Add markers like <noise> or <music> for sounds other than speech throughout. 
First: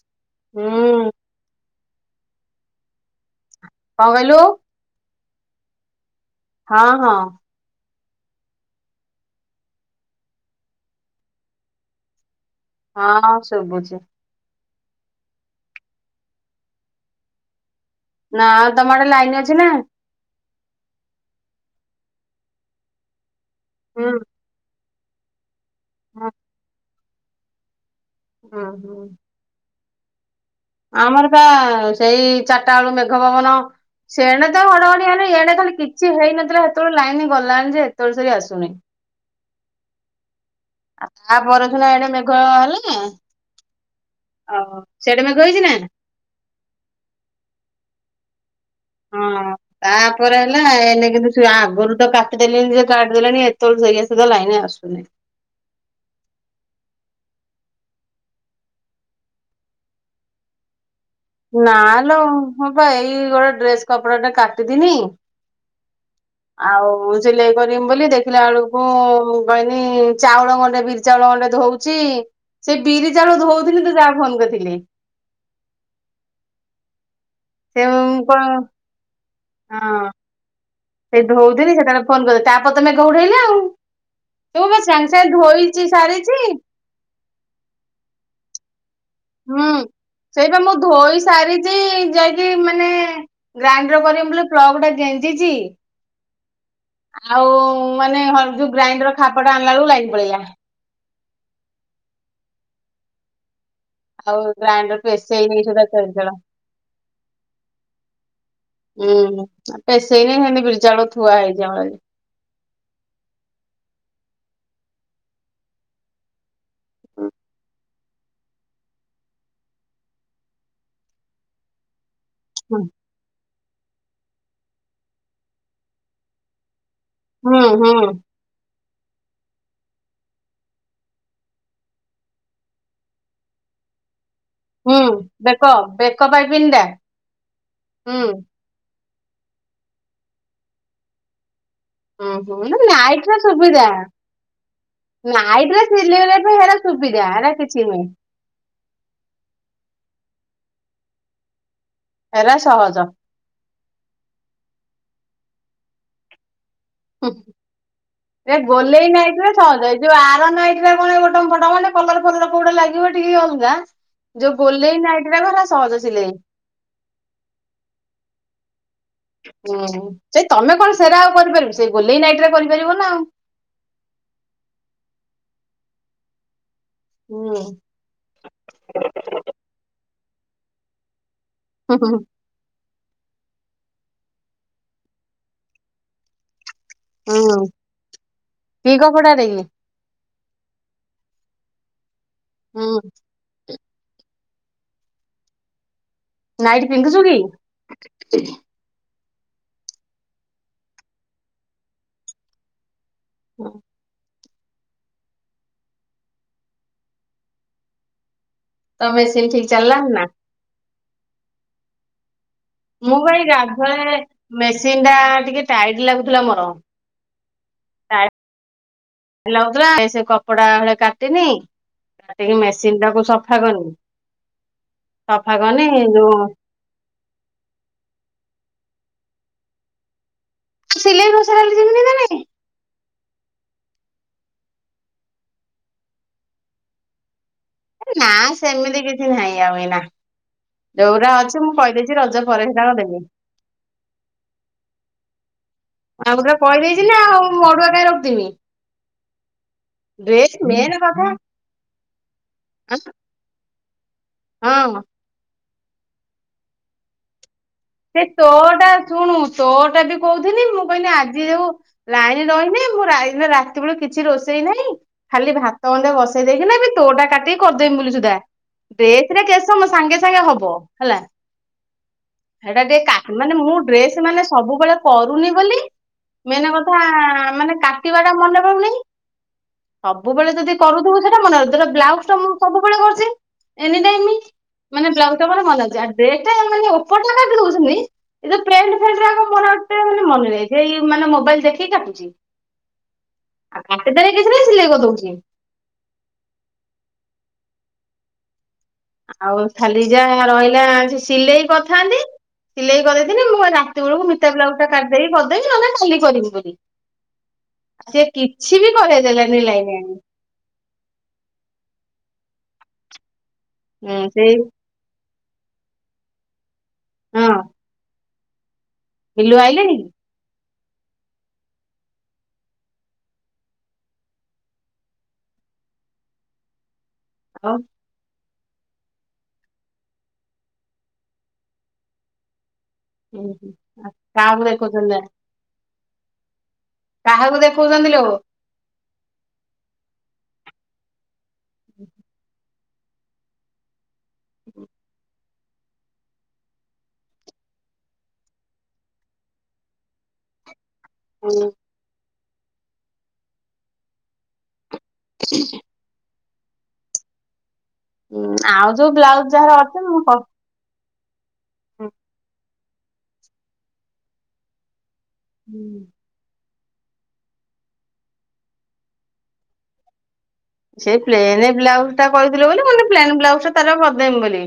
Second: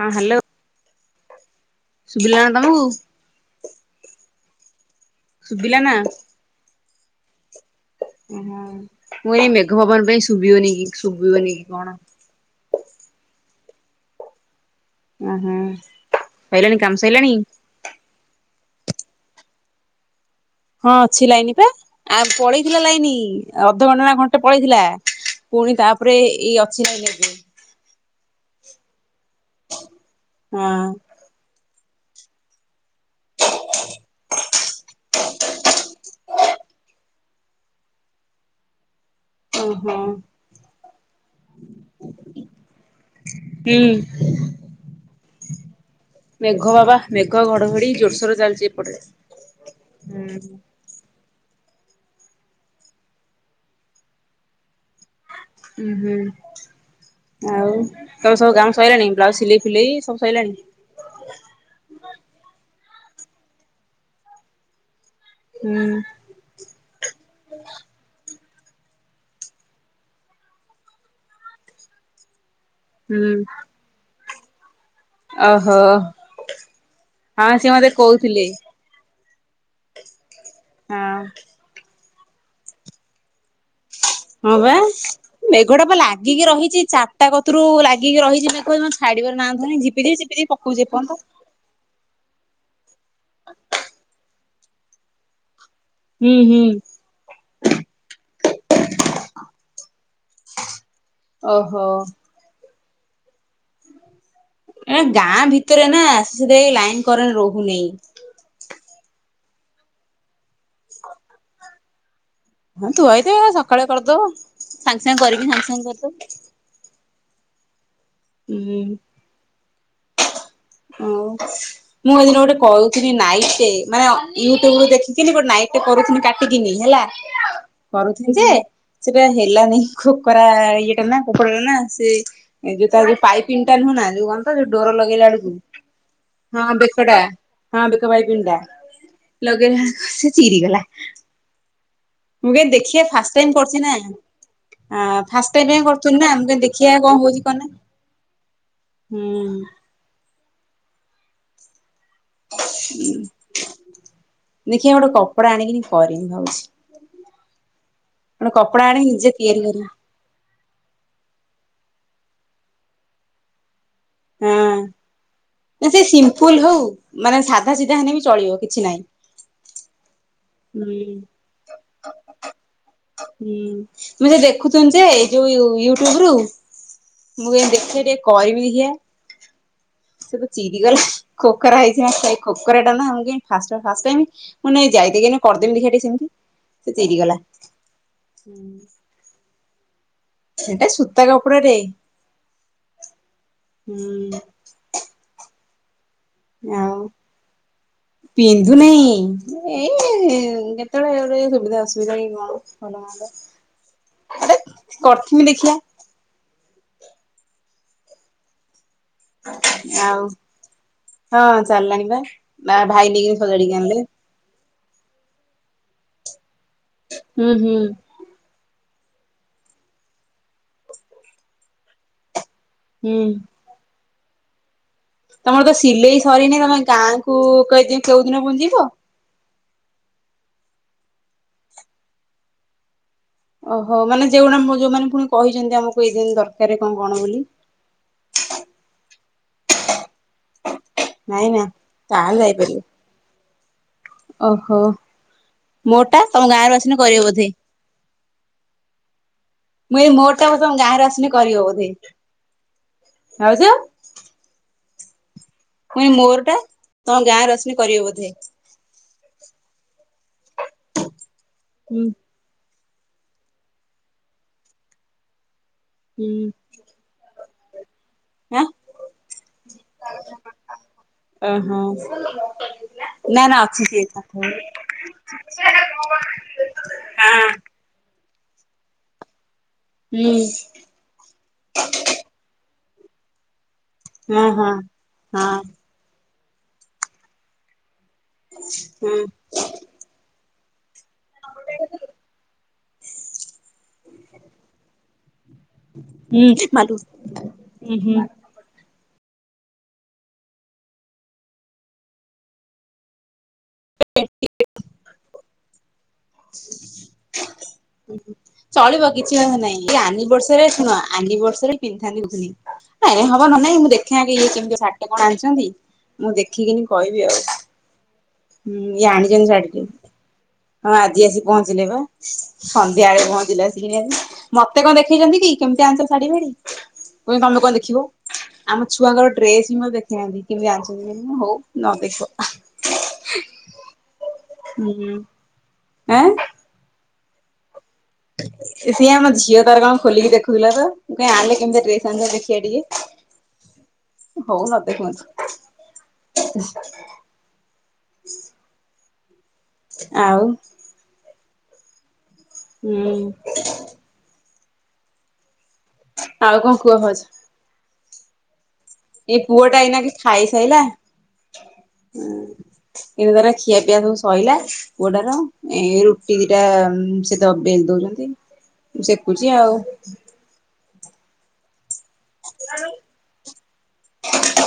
ହଁ ହ୍ୟାଲୋ। ହୁଁ। ଶୁଭିଲା ନା ତମୁକୁ? କଣ କହିଲୁ? ଶୁବିଲା ନା? ହଁ ହଁ। ଓହୋ ମୁଁ ଏଇ ମେଘ ପବନ ପାଇଁ ଶୁଭିବନି କି ଶୁଭିବନି କି କଣ? ହଁ ସୁଭୁଛି। ସଇଲାଣି କାମ ସରଲାଣି? ନା ତମ ଆଡେ ଲାଇନ ଅଛି ନା? ହଁ ଅଛି ଲାଇନ ପା ଆଉ ପଳେଇଥିଲା ଲାଇନ ଅଧଘଣ୍ଟା ହୁଁ ନା ଘଣ୍ଟେ ପଳେଇଥିଲା। ପୁଣି ତାପରେ ହୁଁ ଏଇ ଅଛି ଏଇନେ। ହଁ। ହଁ। ଆମର ପା ସେଇ ଚାରିଟା ଏଳୁ ମେଘ ପବନ ସେଣେ ତ ଘଡଘଡି ହେଲେ ଇଆଡ଼େ ଖାଲି କିଛି ହେଇନଥିଲା ହେତେବେଳୁ ଲାଇନି ଗଲାଣି ଏତେଳ ସରି ଆସୁନି। ଓହୋ। ଆମର ସିନା ଇଆଡ଼େ ମେଘ ହେଲା। ହୁଁ। ଓହ ସିଆଡେ ମେ ମେଘ ହେଇଚି ନା? ମେଘ ବାବା ମେଘ ଘଡଘଡି ଜୋରସୋର ଚାଲିଛି। ଏପଟେ। ହଁ ହୁଁ ତାପରେ ହେଲା ଏଇନେ କିନ୍ତୁ ସେ ଆଗରୁ ତ କାଟିଦେଲେଣି ଜେ କାଟିଦେଲେଣି ଏତେବେଳେ ସେଇଆ ସୁଧା ଲାଇନ ଆସୁନି। ଉୁଁ ହୁଁ ଆଉ ତମ ସବୁ କାମ ସଇଲାଣି ବ୍ଲାଉଜ ସିଲେଇ ଫିଲେଇ ସବୁ ସଇଲାଣି? ନାଲୋ ମୁଁ ପା ଏଇ ଗୋଟେ ଡ୍ରେସ କପଡାଟେ କାଟିଥିନି। ହୁଁ ଆଉ ସିଲେଇ କରିମି ବୋଲି ଦେଖିଲା ବେଳକୁ ମୁଁ କହିନି ଚାଉଳ ଗଣ୍ଡେ ବିରି ଚାଉଳ ଗଣ୍ଡେ ଧଉଛି ସେଇ ବିରି ହୁଁ ଚାଉଳ ଧଉଥିଲି ତ ଯାହା ଫୋନ୍ କରିଥିଲେ। ଓହୋ ହଁ ସିଏ ସେ ମତେ କଣ କହୁଥିଲେ। ହଁ। ହଁ। ସେଇୁ ହଉଥିଲି ସେ ତାର ଫୋନ କ ତାପ ତମେ ମେଘ ଉଡେଇଲା ଆଉ। ହଁ ମୁଁ ବା ସାଙ୍ଗେ ସାଙ୍ଗେ ଧୋଇଛି ମେଘଟା ପା ସାରିଛି ଲାଗିକି ରହିଛି ଚାରିଟା କତରୁ ଲାଗିକି ରହିଛି ମେଘ ଛାଡିବ ନାଁ ହୁଁ ଧରୁନି ଝିପି, ଝିପି, ଝିପି ସେଇପା ମୁଁ ପକଉଚି ଧୋଇ ଏପର୍ଯ୍ୟନ୍ତ। ସାରିଛି ଯାଇକି ମାନେ ଗ୍ରାଇଣ୍ଡର କରିବି ବୋଲି ପ୍ଲଗ ଟା ଗେଞ୍ଜିଚି ହୁଁ ହୁଁ ଆଉ ମାନେ ହ ଯୋଉ ଗ୍ରାଇଣ୍ଡର ଖାପଟା ଆଣିଲା ବେଳକୁ ଲାଇନ ପଳେଇଲା। ଓହୋ। ଆଉ ଏ ଗ୍ରାଇଣ୍ଡର ଏସ ଗାଁ ହେଇକି ସୁଧା ଭିତରେ ନା କରିଦେଳ। ସେଥିଲାଗି ଲାଇନ କରେଣ୍ଟ ରହୁନେଇ। ହୁଁ ପେସେଇନି ହିନ୍ଦି ବିରୀ ଚାଉଳ ଥୁଆ ହେଇଯାଚି ଆମର ଆଜି। ହଁ ଥୁଆ‌ ହେଇଥିବ ସକାଳେ କରିଦବ ସାଙ୍ଗେ, ସାଙ୍ଗେ କରିକି ସାଙ୍ଗେ, ସାଙ୍ଗେ କରିଦବ। ହୁଁ। ଆଓ ମୁଁ ଏଇଦିନ ଗୋଟେ ହୁଁ କହୁଛି ନାଇଟଟେ ମାନେ ୟୁଟୁବ ରୁ ଦେଖିକିନି ଗୋଟେ ନାଇ କରୁଥିଲି କାଟିକିନି ହେଲା। ହୁଁ ହୁଁ କରୁଛି ଯେ ସେଟା ହେଲାନି କୋକରା ଇଏଟା ନା କୋକରା ଟା ନା ସେ ଏ ଯୋଉ ତ ଯଉ ପାଇପ ଇନଟା ନୁହଁ ନା ଯୋଉ କହନ୍ ତୋ ଡର ହୁଁ ଲଗେଇଲା ବେଳକୁ ବେକ ବେକ ପାଇପିନି ହଁ ଟା ବିକଡା ହଁ ବିକ ହୁଁ ଭାଇ ପିଣ୍ଡା। ଲଗେଇଲାହେଲକୁ ସେ ଚିରିଗଲା। ହୁଁ ମୁଁ ହୁଁ କେ ନା ଦେଖିବା ନାଇଟ୍ ଫାଷ୍ଟ ର ଟାଇମ କରଛି ସୁବିଧା। ନା। ଆଁ ଫାଷ୍ଟ ନାଇଟ୍ ରେ ଟାଇମ୍ କରୁଥିଲୁ ନା ସିଲେଇବା ପାଇଁ ଆମକୁ ହେରା ଦେଖିବା କଣ ସୁବିଧା ହଉଛି ହେରା କଣ ନାହଁ? କିଛି ନୁହେଁ ହୁଁ। ହେରା ସହଜ। ଦେଖିଆ ଗୋଟେ କପଡ଼ା ଆଣିକି କରିବି ଭାବଛି। ଉଁ ସେ ଗୋଲେଇ ଆଣିକି ନିଜେ ନାଇଟରେ ତିଆରି ସହଜ କରିବି। ହେଇଛି। ଯୋଉ ଆର ନାଇଟରା ମୋର ବଟମ, ଫଟମ ଗୋଟେ କଲର ଫଲର କୋଉଟା ଲାଗିବ ଟିକିଏ ଅଲଗା। ଯୋଉ ଗୋଲେଇ ନାଇଟରାକ ସହଜ ସିଲେଇ। ଫୁଲ ହଉ। ମାନେ ସାଧା, ସିଧା ହେଲେ ବି ଚଳିବ କିଛି ନାହିଁ। ହୁଁ ସେଇ ତମେ କଣ ହୁଁ ସେରା ଆଉ କରିପାରିବୁ ସେଇ ଗୋଲେଇ ନାଇଟ ରେ କରିପାରିବୁ ନା ଆଉ। ହୁଁ ସେ ଦେଖୁଛନ୍ତି ଯେ ଏଇ ଯୋଉ ୟୁଟ୍ୟୁବ ରୁ ହୁଁ ମୁଁ ଦେଖିଲି ଟିକେ କରିବି ଦେଖିଆ। ଚିରିଗଲା ଖୋକରା ହୁଁ ହେଇଛି ମନେ। ଖୋକରା ଟା ନା ଫାଷ୍ଟ, ଫାଷ୍ଟ ଟାଇମ୍ ମୁଁ ଯାଇତାଇକି କରିଦେବି ଦେଖିଆ ଟିକେ ଚିରିଗଲା। କପଡ଼ା ଦେଇକି। ସେଟା ସୂତା କପଡ଼ା ଟେ। ହୁଁ। <inaudible> ନାଇଟ ଆଉ ପିନ୍ଧୁଚୁ କି? ପିନ୍ଧୁନେଇ ଏଇ କେତେବେଳେ ଏ ସୁବିଧା ଅସୁବିଧା କଣ? ହଁ। ଆରେ କରିଥମି ଦେଖିଆ। ତ ମେସିନ୍ ଠିକ ଚାଲିଲା ନା ଆଉ ହଁ ଚାଲିଲାଣି ପା ଭାଇ ମୁଁ ନେଇକି ସଜାଡିକି ଆଣିଲେ। ଗାଧୁଆଳେ ମେସିନ୍ ଟା ଟିକେ ଟାଇଟି ଲାଗୁଥିଲା ମୋର। ଉଁ ହୁଁ ଟାଇଟ୍ <unintelligible> ସେ କପଡ଼ା ହଲେ କାଟିନି ଟିକେ ହୁଁ ମେସିନଟାକୁ ସଫା କରିନି। ସଫା ତମର ତ କରିନି ସିଲେଇ ଯୋଉ ସରିନି ତମେ ଗାଁକୁ କେଇ କୋଉ ଦିନ ପୁଣି ଯିବ। ସିଲେଇ କରିସାଇଲେ ଯିବିନି ତାହାହେନେ ଓହୋ ମାନେ ଯୋଉଡା ଯୋଉମାନେ ପୁଣି କହିଚନ୍ତି ଆମକୁ ଏଇ ଦିନ୍ ଦରକାର କଣ କଣ ବୋଲି। ଆରେ ନାଁ ସେମିତି କିଛି ନାହିଁ ଆଉ ଏଇନା। ଯୋଉରା ନାଇଁ ଅଛି ନା ମୁଁ କହିଦେଇଚି ତାହେଲେ ରଜ ପରେ ଯାଇପାରିବେ ହେରାକ ଦେବି। ଓହୋ ମୋଟା ମୁଁ ତମ ଆଗତୁରା ଗାଁରୁ ଆସିଲେ କହିଦେଇଚି ନାଁ କରିବ ଆଉ ବୋଧେ ଅଡ଼ୁଆ କାହିଁ ରଖିଥିବି। ମୁଁ ଏଇ ମୋରଟା ବୋଧେ ତମ ମେନ୍ ଗାଁରୁ କଥା ଆସିନେ କରିବ ବୋଧେ ଭାଉଜ। ହଁ ମୁଁ କହିନି ମୋରଟା ତମ ଗାଁରୁ ଆସି ସେଇ ତୋରଟା ଶୁଣୁ ତୋରଟା ବି କହୁଥିଲି ମୁଁ କହିଲି ଆଜି ଯୋଉ ହୁଁ ଲାଇ ଆଜି ରହିମି ମୁଁ ରା ଏ ରାତି ବେଳୁ କିଛି ରୋଷେଇ ନାହିଁ। ଖାଲି ଭାତ ଗଣ୍ଡେ ବସେଇ ହୁଁ। ଦେଇକିନା ବି ତୋରଟା କାଟିକି କରିଦେମି ବୋଲି ସୁଦ୍ଧା। ଆଁ ଡ଼୍ରେସରେ କେତେ ସମୟ ସାଙ୍ଗେ ସାଙ୍ଗେ ହବ ହେଲା। ଏ ହଁ ହେଟା ଟିକେ କାଟୁନୁ ମାନେ ମୁଁ ଡ୍ରେସ୍ ମାନେ କଥା ସବୁବେଳେ ହୁଁ ହଁ କରୁନି ବୋଲି ମେନ୍ କଥା ମାନେ କାଟିବାଟା ମନେ ପଡୁନି। ସବୁବେଳେ ଯଦି କରୁଥିବୁ ସେଟା ମନେ ରହିବ। ଧର ବ୍ଲାଉଜ୍ ଟା ମୁଁ ସବୁବେଳେ କରୁଚି। ଏନିଟାଇମ୍ ହଁ ହଁ ମାନେ ବ୍ଲାଉଜଟା ମନେ ଅଛି। ଆ ଡ୍ରେସ୍ ଟା ମାନେ ଓପରଟା କାଟି ଦଉଚି ସେମିତି ଏ ଯୋଉ ପେଣ୍ଟ ଫେଣ୍ଟ ହୁଁ ଉରାକ ମୋର ଏତେ ମାନେ ନାହିଁ। ହେଇ ମାନେ ମୋବାଇଲ ଦେଖିକି କାଟୁଚି। ଆଉ କାଟିଦେଲେ କିଛି ନାହିଁ ସିଲେଇ କରି ଦଉଚି। ହୁଁ ମା ଲୋ ଉଁ ହୁଁ। ଆଉ ଖାଲି ଯାହା ରହିଲା ସିଲେଇ କରିଥାନ୍ତି। ସିଲେଇ କରିଦେଇଥିନେ ମୁଁ କହିନି ରାତି ବେଳକୁ ମିତା ବ୍ଲାଉଜଟା କାଟିଦେଇ କି କରିଦେବି। ନହେନେ କାଲି କରିବି ବୋଲି ସିଏ କିଛି ବି କରେଇ ଦେଲାନି ଲାଇନ୍ ଆଣି। ବର୍ଷରେ ଶୁଣ ଆନିବର୍ଷରୀରେ ପିନ୍ଧଥାନ୍ତି କହୁଥିନି। ହେ ହବ ନ ନାଇଁ ମୁଁ ଦେଖେ ହୁଁ ଆଗେ ଇଏ ସେଇ କେମିତିଆ ଶା ଏ କଣ ଆଣିଚନ୍ତି? ମୁଁ ଦେଖିକିନି କହିବି ଆଉ। ହଁ ହୁଁ ଇଏ ଆଣିଚନ୍ତି ବିଲୁ ଶାଢ଼ୀଟେ। ଆଇଲେଣି ହଁ ଆଜି ଆସି ପହଞ୍ଚିଲେ ବା। ସନ୍ଧ୍ୟାବେଳେ ପହଞ୍ଚିଲେ ଆସିକି ଆଜି। ମତେ କଣ ଦେଖେଇଚନ୍ତି କି କେମିତି ଆଣିଚନ୍ତି ଶାଢ଼ୀ ଫାଢ଼ୀ। କହୁଚନ୍ତି ତମେ ଆଉ କଣ ଦେଖିବ? ଆମ ଛୁଆଙ୍କର ଡ୍ରେସ ବି ମତେ ଦେଖିଇନାହାନ୍ତି। କେମିତି ଆଣିଚନ୍ତି ବୋଲି ହଉ ନ ଦେଖୁଅ। ଉଁ ହୁଁ ଆଁ କାହାକୁ ଦେଖିଉଚନ୍ତି। ଏଁ କାହାକୁ ଦେଖଉଚନ୍ତି ଲୋ? ସିଏ ଆମ ଝିଅ ତାର କଣ ଖୋଲିକି ଦେଖୁଥିଲା ତ। ମୁଁ କହିନି ଆଇଏ କେମିତିଆ ଡ୍ରେସ୍ ଆଣିଚନ୍ତି ଦେଖିଆ ଟିକେ। ହଉ ନ ଦେଖୁଅନ୍ତୁ। ହ <unintelligible> ଆଉ ହ୍ୟାଲୋ ହୁଁ ହ <unintelligible> ଆଉ କଣ କୁହ ଭାଉଜ? ହୁଁ ଆଉ ଯୋଉ ବି ଏ ପୁଅ ଟା ଏଇନା କେ ଖାଇ ସାଇଲା। ହୁଁ ଏଇନା ତାର ଖିଆ ପିଆ ସବୁ ସଇଲା ପୁଅ ଟାର ଏ ରୁ। ଦିଟା ସେ ଦ ବେଲ ଦଉଛନ୍ତି ମୁଁ ସେକୁଛି ଆଉ। ସେ ପ୍ଲେନ୍ ବ୍ଲାଉଜ ଟା କହିଥିଲେ ବୋଲି ମୁଁ କହିଲି ପ୍ଲେନ୍ ବ୍ଲାଉଜ ଟା ତାର କରିଦେମି ବୋଲି।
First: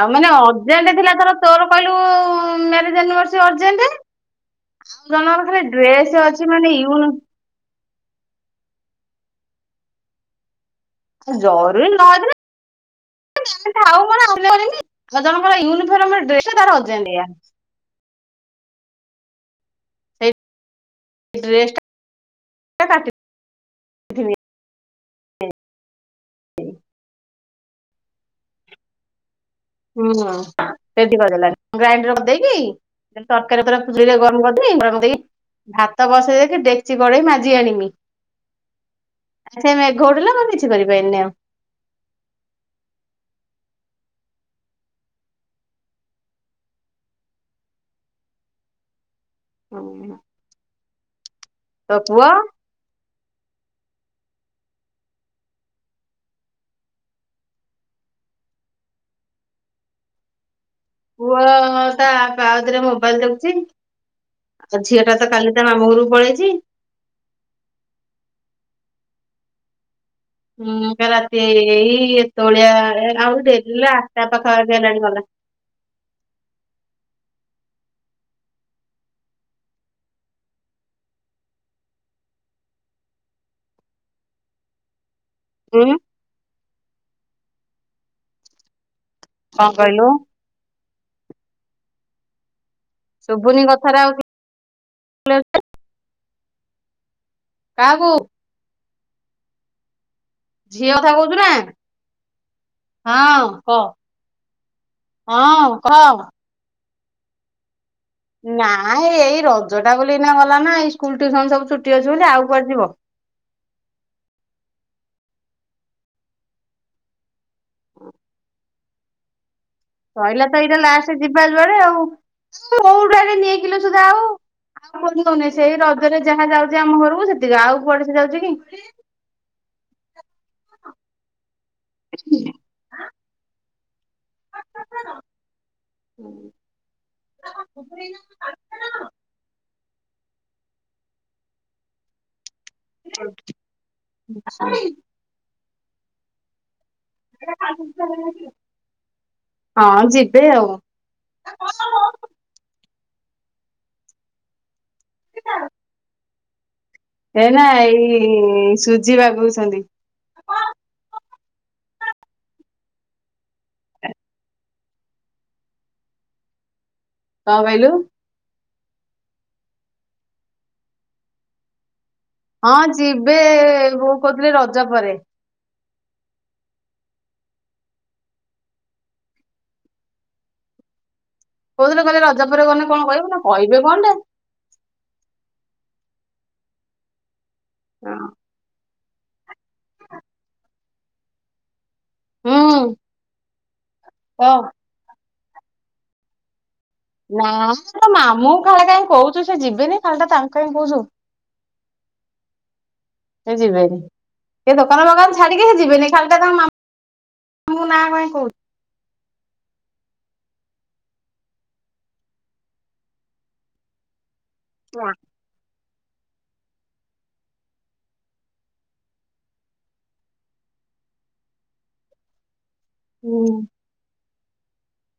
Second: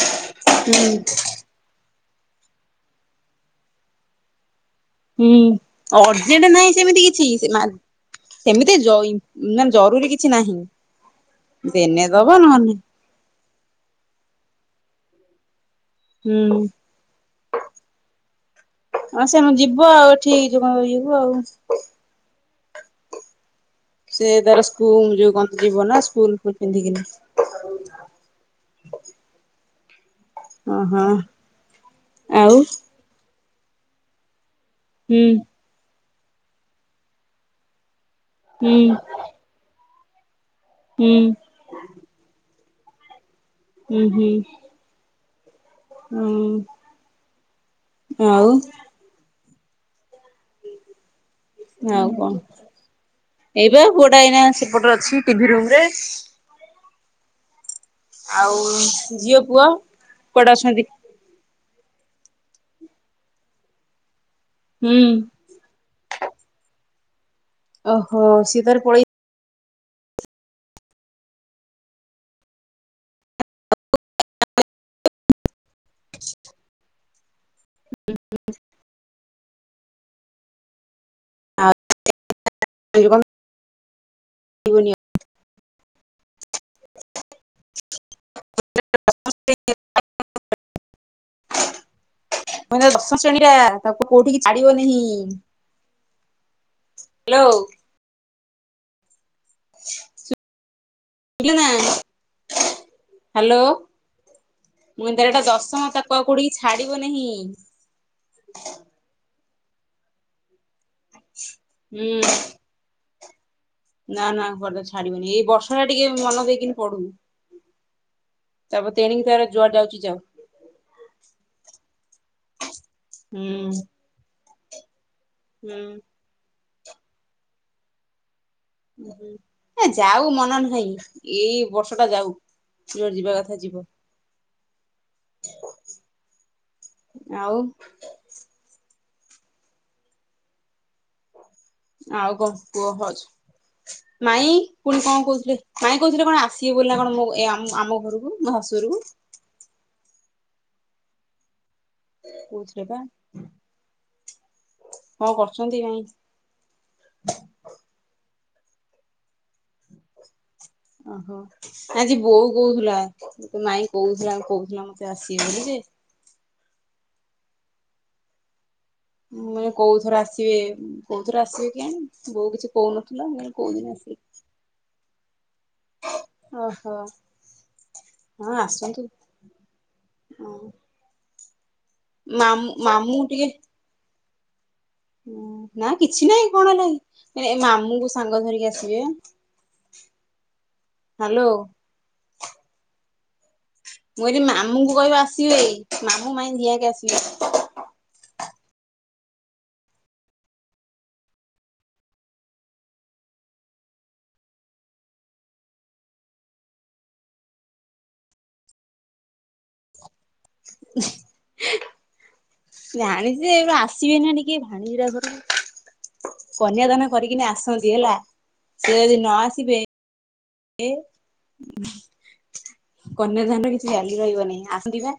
ଆଉ ମାନେ ହୁଁ ଅର୍ଜେଣ୍ଟ ଥିଲା ଧର ତୋର କହିଲୁ ମ୍ୟାରେଜ ଆନିଭର୍ରଶରି ଅରଜେଣ୍ଟ। ଆଉ ହୁଁ ଜଣଙ୍କର ଡ୍ରେସ୍ ଅର୍ଜେଣ୍ଟ ଅଛି ନାହିଁ ମାନେ ୟୁ। ସେମିତି ମାଲ ସେମିତି ଜୟି ମାନେ ଜରୁରୀ କିଛି ନାହିଁ। ଜରୁରୀ ଦେନେ ନ ଦବ ନହେଲେ ହେଇଥିଲେ। ଆଉ ମାନେ ଆଉ କରିବି ଜଣଙ୍କର ୟୁନିଫର୍ମ ଡ୍ରେସ ଟା ଅରଜେଣ୍ଟିଆ। ଆଁ ସେମ୍ ଯିବ ଆଉ ସେଇ ଏଠି ଜୋନ ଇଏକୁ ଆଉ। ଡ୍ରେସ ଟା ସେ କାଟିଥିଲି। ତାର ସ୍କୁଲ ଯୋଉ କନ୍ତ୍ରୀ ବନା ସ୍କୁଲକୁ ପିନ୍ଧିକିନା। ହୁଁ ହୁଁ ଓହୋ। ରେଧି କରିଦେଲାନି ଗ୍ରାଇଣ୍ଡର ଆଉ କରିଦେଇକି। ତରକାରୀ ପରା ଚୁଲିରେ ଗରମ କରିଦେଇ ଗରମ କରି ଦେଇ। ହୁଁ ଭାତ ବସେଇ ଦେଇଛି ଡେକ୍ଚି, କଡେଇ ମାଜି ଆଣିମି। ହୁଁ। ସେ ମେଘ ଉଠେଇଲା ମୁଁ କିଛି ହୁଁ କରିପାରିଲିନି ଆଉ। ଉଁ ହୁଁ। ହୁଁ ଆଉ। ଆଉ ନା। ଉଁ ହୁଁ ଆଉ କ'ଣ। ଏଇ ବା ପୁଅଟା ଏଇନା ସେପଟରେ ଅଛି ଟିଭି ରୁମରେ। ଆଉ ଝିଅ, ପୁଅ କୁଆଡେ ଅଛନ୍ତି। ପୁଅ ତା ବାପା କତିରେ ମୋବାଇଲି ଦେଖୁଛି ଆଉ ହୁଁ ଝିଅ ଟା ତ କାଲି। ତା ମାମୁଁ ଘରୁକୁ ପଳେଇଛି। ଓହୋ ସିଏ ତାର ପଳେଇ। ହୁଁ କାଲି ରାତି ଏଇତୋଳିଆ ଆଉଡେରିହେଲା ଆଠ ଟା ପାଖା ପାଖି ହେଲାଣି ଗଲା। <unintelligible> <unintelligible> ଆଉ <inaudible> ଭୋଗ ନିଅ। ହୁଁ। କ'ଣ କହିଲୁ। ପୁଅ ଏଇନା ଦଶମ ଶ୍ରେଣୀ ଆ ଶୁଭୁନି କଥାରା ତାକୁ ଆଉ କୋଉଠି କି। ଛାଡିବ ନେଇ ହାଲୋ। କାହାକୁ। <inaudible> ସୁ। ଝିଅ କଥା କହୁଛୁ ନା ହଁ ହ୍ୟାଲୋ କ। ମୁଁ କହିଲି ତାର ଏଟା ଦଶମ ତାକୁ ଆଉ କୋଉଠିକି ଛାଡିବ ନେହି। ନା ଏଇ ରଜ ଟା ବୋଲି ଏଇନା ଗଲା ନା ଏଇ ସ୍କୁଲ, ଟିଉସନ ସବୁ ଛୁଟି ଅଛି ହୁଁ ବୋଲି ଆଉ କୁଆଡେ ଯିବ। ନା, ନା କୁଆଡେ ଛାଡିବନି ଏଇ ବର୍ଷା ଟା ଟିକେ ମନ ଦେଇକିନି ପଢ଼ୁ। ହୁଁ। ତାପରେ ତେଣିକି ତାର ଯୁଆଡେ ଯାଉଛି ଯାଉ। ସଇଲା ତ ଏଇଟା ଲାଷ୍ଟ ଯିବା ଯୁଆଡେ ଆଉ କୋଉଟାରେ ନିଏକି ଲୋ ହୁଁ ସୁଧା ଆଉ। ଆଉ କୁଆଡେ ଯାଉନି ସେଇ ହୁଁ। ରଜରେ ଯାହା ଯାଉଛି ଆମ ଘରୁକୁ ସେତିକି ଆଉ କୁଆଡେ ସେ ଯାଉଛି କି। ଏ ଯାଉ ମନା ନାହିଁ ଏଇ ବର୍ଷ ଟା ଯାଉ ଯୁଆଡେ ଯିବା କଥା ଯିବ। ଆଉ <unintelligible> ଆଉ କଣ କୁହ ହଉଛି? ମାଇଁ ପୁଣି କଣ କହୁଚ ମାଇଁ କହୁଥିଲେ କଣ ଆସିବେ ବୋଲି ନା କଣ ମୋ ଏ ଆମ ଘରକୁ ମୋ ଶାଶୁ ଘରକୁ? ହଁ ଯିବେ ଆଉ। ହନ ଲୋ। କହୁଥିଲେ ବା, କଣ କରୁଛନ୍ତି ମାଇଁ? ଏଇନା ଏଇ ସୁଜି ବାଗଉଛନ୍ତି। <unintelligible> ହୋ ଆଜି ବୋଉ କହୁଥିଲା ତୋ ମାଇଁ କହୁଥିଲା କହୁଥିଲା ମତେ ଆସିବେ ବୋଲି ଯେ। କଣ କହିଲୁ? ମୁଁ କୋଉଥରେ ଆସିବେ କୋଉଥରେ ଆସିବେ କେଜାଣି? ହଁ ଯିବେ ବୋଉ କହୁଥିଲେ ରଜ ପରେ। ଓହୋ ହଁ ଆସନ୍ତୁ। କହୁଥିଲେ କହିଲେ ରଜ ପରେ ମାମୁଁ ଗଲେ କଣ ମାମୁଁ କହିବେ ନା ଟିକେ କହିବେ କଣ ବେ। ନା କିଛି ନାଇଁ କଣ ହେଲାକି ଏ ମାମୁଙ୍କୁ ସାଙ୍ଗରେ ଧରିକି ଆସିବେ। ହ୍ୟାଲୋ। ହୁଁ। ମୁଁ କହିଲି କହ। ମାମୁଁଙ୍କୁ କହିବ ଆସିବେ ମାମୁଁ ମାଇଁ ଦି ହାକେ ଆସି ନା ତୋ ମାମୁଁଙ୍କୁ ଖାଲି କାଇଁ କହୁଚୁ ସେ ଯିବେନି ଖାଲି ଟା ତାଙ୍କୁ କାଇଁ କହୁଛୁ। ସେ ଯିବେନି ସେ ଦୋକାନ ଫୋକାନ ଛାଡିକି ସେ ଯିବେନି ଖାଲିଟା ତା ମା ତୁ ନା କାଇଁ କହୁଛୁ। <unintelligible> ଜାଣିଛି ଆସିବେନା ଟିକେ ଭାଣିଜି ର ଘରକୁ। କନ୍ୟାଦାନ କରିକିନା ଆସନ୍ତି ହେଲା ସେ ଯଦି ନ ଆସିବେ ଏ ହୁଁ। କନ୍ୟାଦାନ ର କିଛି ଭ୍ୟାଲୁ ରହିବନି ଆସନ୍ତି ବା।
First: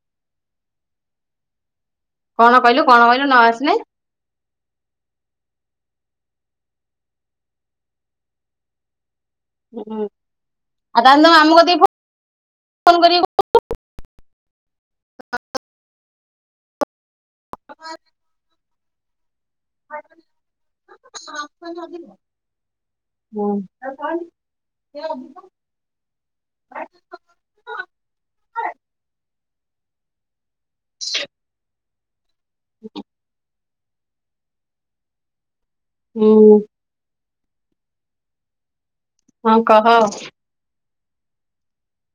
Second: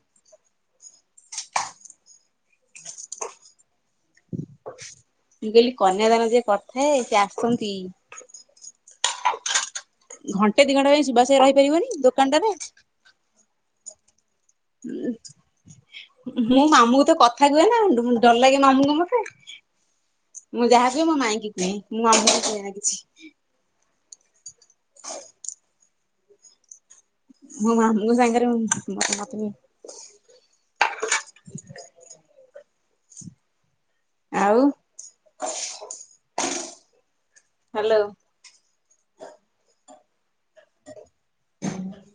କଣ କହିଲୁ କଣ କହିଲୁ ନ ଆସିଲେ? ମୁଁ କହିଲି କନ୍ୟାଦାନ ଯିଏ କରିଥାଏ ସେ ଆସନ୍ତି। ଘଣ୍ଟେ ଦିଘଣ୍ଟା ଆଉ ପାଇଁ ତାହେଲେ ସୁବାସ ତମେ ଭାଇ ଆମ କତିକି ରହିପାରିବନି ଦୋକାନଟାରେ। ଫୋନ କରିକି ମୁଁ ମାମୁଁକୁ ତ କ ଥା କୁହେନା, ଡର ଲାଗେ ମାମୁଁ ଙ୍କୁ ମତେ। ମୁଁ ଯାହା କୁହେ ମୋ ମାଇଁକି କୁହେ ମୁଁ ମାମୁଁ କୁ କୁହେନା କିିଛି। <unintelligible> ମୋ ମାମୁଁଙ୍କ ସାଙ୍ଗରେ ମୁଁ ଭାତ ଖାଉଥିଲି। <unintelligible> <unintelligible> ଆଉ। ହୁଁ। ହ୍ୟାଲୋ। ହଁ କହ।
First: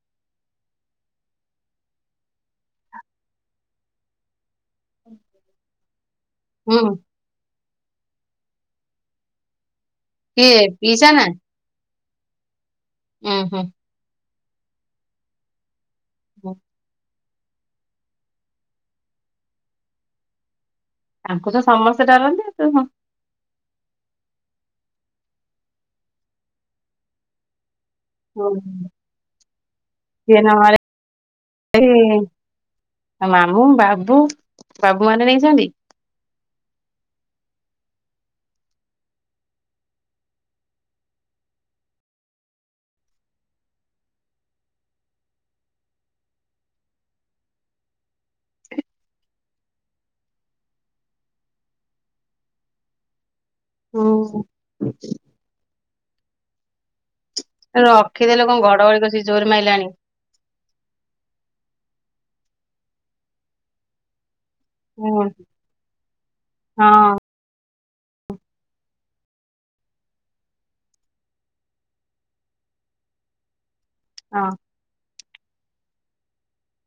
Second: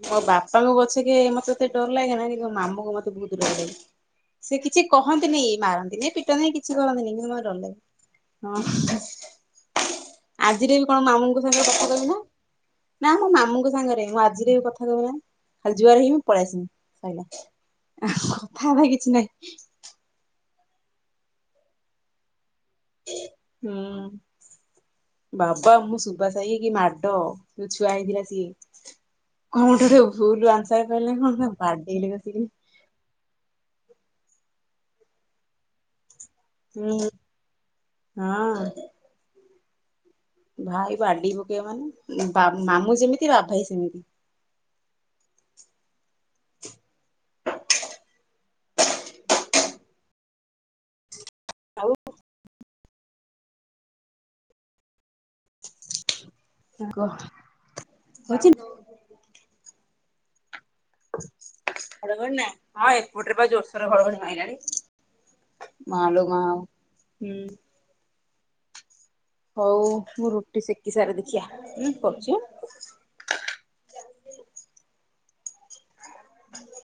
ମୋ ବାପାଙ୍କୁ ପଛେ କି ମତେ ଏତେ ଡର ଲାଗେ ନାହିଁ କିନ୍ତୁ ମୋ ମାମୁଁ ଙ୍କୁ ମତେ ବହୁତ ଡର ଲାଗେ। ସେ କିଛି କହନ୍ତିନି, ମାରନ୍ତିନି, ପିଟ ନ୍ତିନି, କିଛି ହୁଁ କରନ୍ତିନି କିନ୍ତୁ ମତେ ଡର ଲାଗେ। ହଁ। କିଏ ଆଜିରେ ବି କଣ ପିଇସା ନା ମାମୁଁଙ୍କ ସାଙ୍ଗରେ କଥା କହିବ ନା? ନା ମୋ ଉଁ ହୁଁ ମାମୁଁଙ୍କ ସାଙ୍ଗରେ ମୁଁ ଆଜିରେ ବି କଥା ଖାଲି ଯୁଆର ହେଇ ମୁଁ ପଳେଇ ଆସିବି ସଇଲା କଥା ହେବା କିଛି ନାହିଁ। ତାଙ୍କୁ ତ ସମସ୍ତେ ଡରନ୍ତି ତୁ ହଁ। ହୁଁ। ବାବା ମୁଁ ସୁବା ସାହି ହେଇକ କି ମାଡ ଯୋଉ ଛୁଆ ହେଇଥିଲା ସିଏ ନହେଲେ <unintelligible> ଆଉ ମାମୁଁ ବାବୁ, ବାବୁ ମାନେ ନେଇଛନ୍ତି। ହୁଁ ହଁ। ଭାଇ ବାଡି ପୋକେଇବ ମାନେ ମାମୁଁ ଯେମିତି ବା ଭାଇ ସେମିତି। ଆଉ ହଉ। କୁହ? ରଖିଦେଲେ କଣ ଘଡ ଘଳିିକ ସେ ଜୋର ମାରିଲାଣି। ଘଡ଼ଘଡି ନାଁ ହଁ ଏପଟେରେ ବା ଜୋରସୋର ଘଡ଼ଘଡି ମଇଲାଣି। ହଁ ମାଲ ମା ହୁଁ। ହଉ ମୁଁ ରୁଟି ସେକି ସାରି ଦେଖିଆ କରୁଛି। ହଁ। <unintelligible>